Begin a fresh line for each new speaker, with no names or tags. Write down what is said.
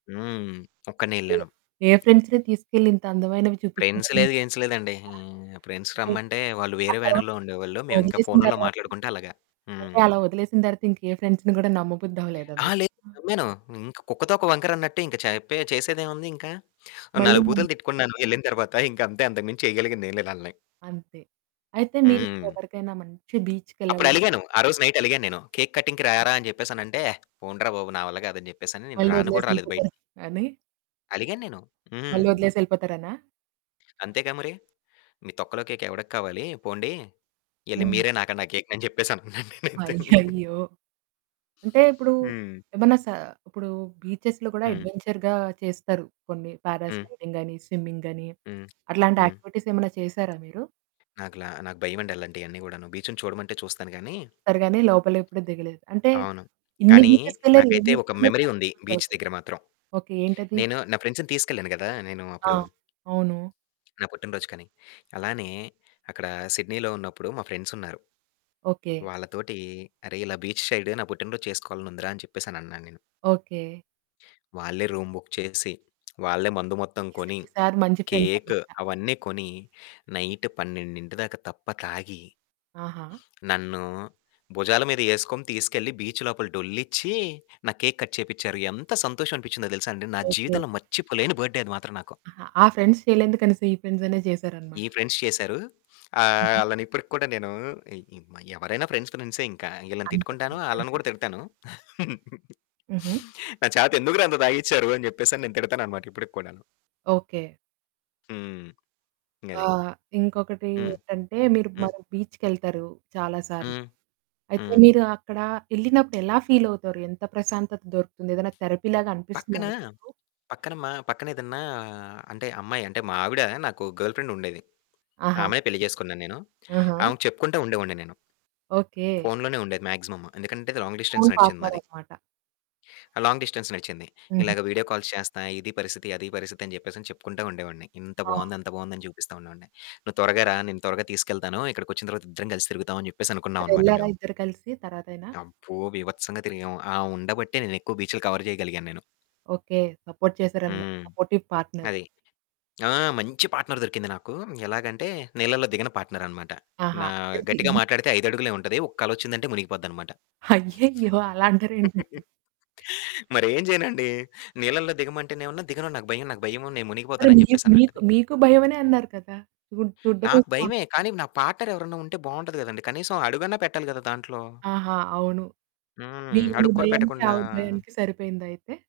హ్మ్. ఒక్కడినే
అయ్యో!
ఎళ్ళాను.
ఏ ఫ్రెండ్స్‌ని తీసుకెళ్లి ఇంతందమైనవి
ఫ్రెండ్స్
చూపిస్తున్నారు? [unintelligible]
లేదు గిన్స్ లేదండి.
చెప్పిందా?
హ్మ్. ఫ్రెండ్స్
ది
రమ్మంటే వాళ్ళు
ఆ
వేరే
తరవాత,
వ్యానుల్లో ఉండేవాళ్ళు. మేమింకా
వదిలేసిన
ఫోనుల్లొ
తర్వాత హ్మ్,
మాట్లాడుకుంటూ అలాగా. హ్మ్.
అంటే అలా వదిలేసిన తరువాత ఇంకే ఫ్రెండ్స్‌ని కూడా నమ్మబుద్దవ్వలేదా
అహా!
మీకు?
లేదు నమ్మాను. ఇంక కుక్క తోక వంకరన్నట్టు ఇంక చెప్పె చేసేదేముంది ఇంక. ఓ
మళ్ళీ
నాలుగు బూతులు
నమ్మి
తిట్టుకున్నాను ఎళ్ళిన తర్వాత. ఇంక అంతే అంతకు మించి చేయగలిగిందేం లేదు ఆళ్ళని.
అంతే. అయితే మీరు
హ్మ్.
ఎవరికైనా మంచి బీచ్‌కెళ్ళాలి [unintelligible]
అప్పుడలిగాను. ఆ రోజు నైట్ అలిగాను నేను. "కేక్ కటింగ్‌కి
ఓకే.
రారా" అని చెప్పేసనంటే, "పొండ్రా బాబు! నా వల్ల కాదు" అని చెప్పేసని నేను
మళ్ళి
రాను కూడా రాలేదు
ఒదిలేసెళ్ళిపోతారు
బయటికి.
అని...
అలిగాను నేను.
మళ్ళి
హ్మ్.
ఒదిలేసెళ్ళిపోతారనా?
అంతేగా మరి. "మీ తొక్కలో కేక్ ఎవడికి కావాలి, పొండి, ఎళ్లి
హ్మ్.
మీరే నాకండి ఆ కేక్‌ని" అని చెప్పేసనంటున్నాను నేనైతే.
అయ్యయ్యో! అంటే ఇప్పుడు
హ్మ్.
ఏమన్నా స ఇప్పుడు బీచెస్‌లో కూడా
హ్మ్.
అడ్వెంచర్‌గా చేస్తారు. కొన్ని
హ్మ్.
పారాస్లైడింగ్ అని, స్విమ్మింగ్ అని,
హ్మ్.
అట్లాంటి
హ్మ్.
యాక్టివిటీస్ ఏమన్నా చేసారా మీరు?
నాకు లా నాకు భయవండి అలాంటియన్ని కూడాను. బీచుని చూడమంటే చూస్తాను గానీ
వెళ్తారు గానీ లోపలెప్పుడు దిగలేదు. అంటే
అవును.
ఇన్ని
కానీ
బీచెస్‌కెళ్ళరు
నాకైతే ఒక
ఇన్నిసార్లు
మెమరీ
ట్రై
ఉంది. బీచ్
చేయబుద్ధవుతాదా?
దగ్గర మాత్రం.
ఓకే. ఏంటది?
నేను నా ఫ్రెండ్స్‌నీ తీసుకెళ్ళాను గదా నేను
ఆ!
అప్పుడు
అవును.
నా పుట్టినరోజుకని. అలానే అక్కడ 'సిడ్నీలో' ఉన్నప్పుడు మా ఫ్రెండ్సున్నారు.
ఓకే.
వాళ్ళతోటి, "అరె! ఇలా బీచ్ సైడు నా పుట్టినరోజు చేసుకోవాలనుందిరా" అని చెప్పేసని అన్నాను నేను.
ఓకే.
వాళ్ళే రూమ్ బుక్ చేసి, వాళ్ళే మందు మొత్తం
ఈ సా
కొని,
ఈ సారి మంచి ఫ్రెండ్స్
కేకు
అనమాట.
అవన్నీ కొని నైట్ 12 దాకా తప్ప తాగి...
ఆహా!
నన్ను భుజాల మీద ఏసుకొని తీసుకెళ్ళి బీచ్ లోపల డొలిచ్చి నా కేక్ కట్ చేపించారు. ఎంత సంతోషం అనిపించిందో తెలుసా అండి? నా
ఓకే.
జీవితంలో మర్చిపోలేని బర్త్‌డే అది మాత్రం నాకు.
అహా! ఆ ఫ్రెండ్స్ చేయలేందుకనేసి, కనీసం ఈ ఫ్రెండ్స్ అయిన
ఈ
చేసారనమాట.
ఫ్రెండ్స్ చేసారు. ఆహ్,
హుహు.
ఆళ్ళనిప్పటికి కూడా నేను ఈ మ ఎవరైనా ఫ్రెండ్స్ ఫ్రెండ్సే ఇంక. ఇళ్ళని
అంత పెన్
తిట్టుకుంటాను, ఆళ్ళను కూడా
ఫ్రెండ్స్‌యేగా.
తిడతాను.
హుహు.
"నా చేత ఎందుకు రా అంత తాగిచ్చారు?" అని చెప్పేసి నేను తిడతాననమాట ఇప్పటికి కూడాను.
ఓకే.
హ్మ్.
ఆ!
ఇంగది.
ఇంకొకటి
హ్మ్.
ఏంటంటే మీరు
హ్మ్.
మరో బీచ్‌కెళ్తారు చాలా సార్లు.
హ్మ్.
అయితే
హ్మ్.
మీరు అక్కడ ఎళ్ళినప్పుడు ఎలా ఫీలవుతారు? ఎంత ప్రశాంతత దొరుకుతుంది? ఏదైనా థెరపీలాగా అనిపిస్తుందా
పక్కన,
మీకు?
పక్కన మా పక్కనేదన్నా అంటే అమ్మాయి అంటే మా ఆవిడ నాకు గర్ల్ ఫ్రెండ్ ఉండేది.
ఆహా!
ఆమెనే పెళ్లి చేసుకున్నాను నేను.
ఆహా!
ఆమెకు చెప్పుకుంట ఉండేవాడిని నేను.
ఓకే.
ఫోనులోనే ఉండేది మాక్సిమం. ఎందుకంటే లాంగ్
ఓన్
డిస్టెన్స్ నడిచింది
పార్ట్‌నర్
మాది.
అనమాట.
ఆ! లాంగ్ డిస్టెన్స్ నడిచింది.
హుహు.
ఇలాగ వీడియో కాల్స్ చేస్తా, ఇది పరిస్థితి, అది పరిస్థితి, అని చెప్పేసని చెప్పుకుంటా ఉండేవాడిని. ఇంత
ఆ!
బావుంది, అంత బావుందని చూపిస్తా ఉండేవాడిని. "నువ్వు త్వరగా రా, నేను త్వరగా తీసుకెళ్తాను. ఇక్కడికొచ్చిన తర్వాత ఇద్దరం కలిసి తిరుగుదాం." అని చెప్పేసనుకున్నావనమాట
మరెళ్లారా
మేము.
ఇద్దరు కలిసి తర్వాతైనా?
అబ్బో! బీభత్సంగా తిరిగాము. ఆవుండ బట్టే నేను ఎక్కువ బీచులు కవర్ చేయగలిగాను నేను.
ఓకే. సపోర్ట్ చేసారనమాట.
హ్మ్
సపోర్టివ్ పార్ట్‌నర్.
అది. ఆ! మంచి పార్ట్‌నర్ దొరికింది నాకు. ఎలాగంటే నీళ్ళల్లో దిగని పార్ట్‌నర్ అనమాట.
ఆహా!
నా
ఇద్దరికి
గట్టిగా మాట్లాడితే 5 అడుగులే ఉంటది. ఒక్క అలొచ్చిందంటే మునిగిపోద్దనమాట.
అయ్యయ్యో! అలా అంటారేంటండి?
మరి ఏం చేయనండి? నీళ్ళల్లో దిగమంటేనేమన్న, "దిగను. నాకు భయం, నాకు భయం నేను
మరి
మునిగిపోతాను" అని
మీకు మీకు
చెప్పేసనంటది.
మీకు భయమనే అన్నారు కదా? చూ చూడడమే
నాకు భయమే.
ఇష్టమన్నారుగా?
కానీ నా పార్ట్‌నర్ ఎవరైనా ఉంటే బావుంటది కదండీ! కనీసం అడుగన్నా పెట్టాలి గదా దాంట్లో.
ఆహా! అవును.
హ్మ్.
మీ మీ
అడుగు కూడా
భయానికి
పెట్టకుండా
ఆవిడ భయానికి సరిపోయిందైతే.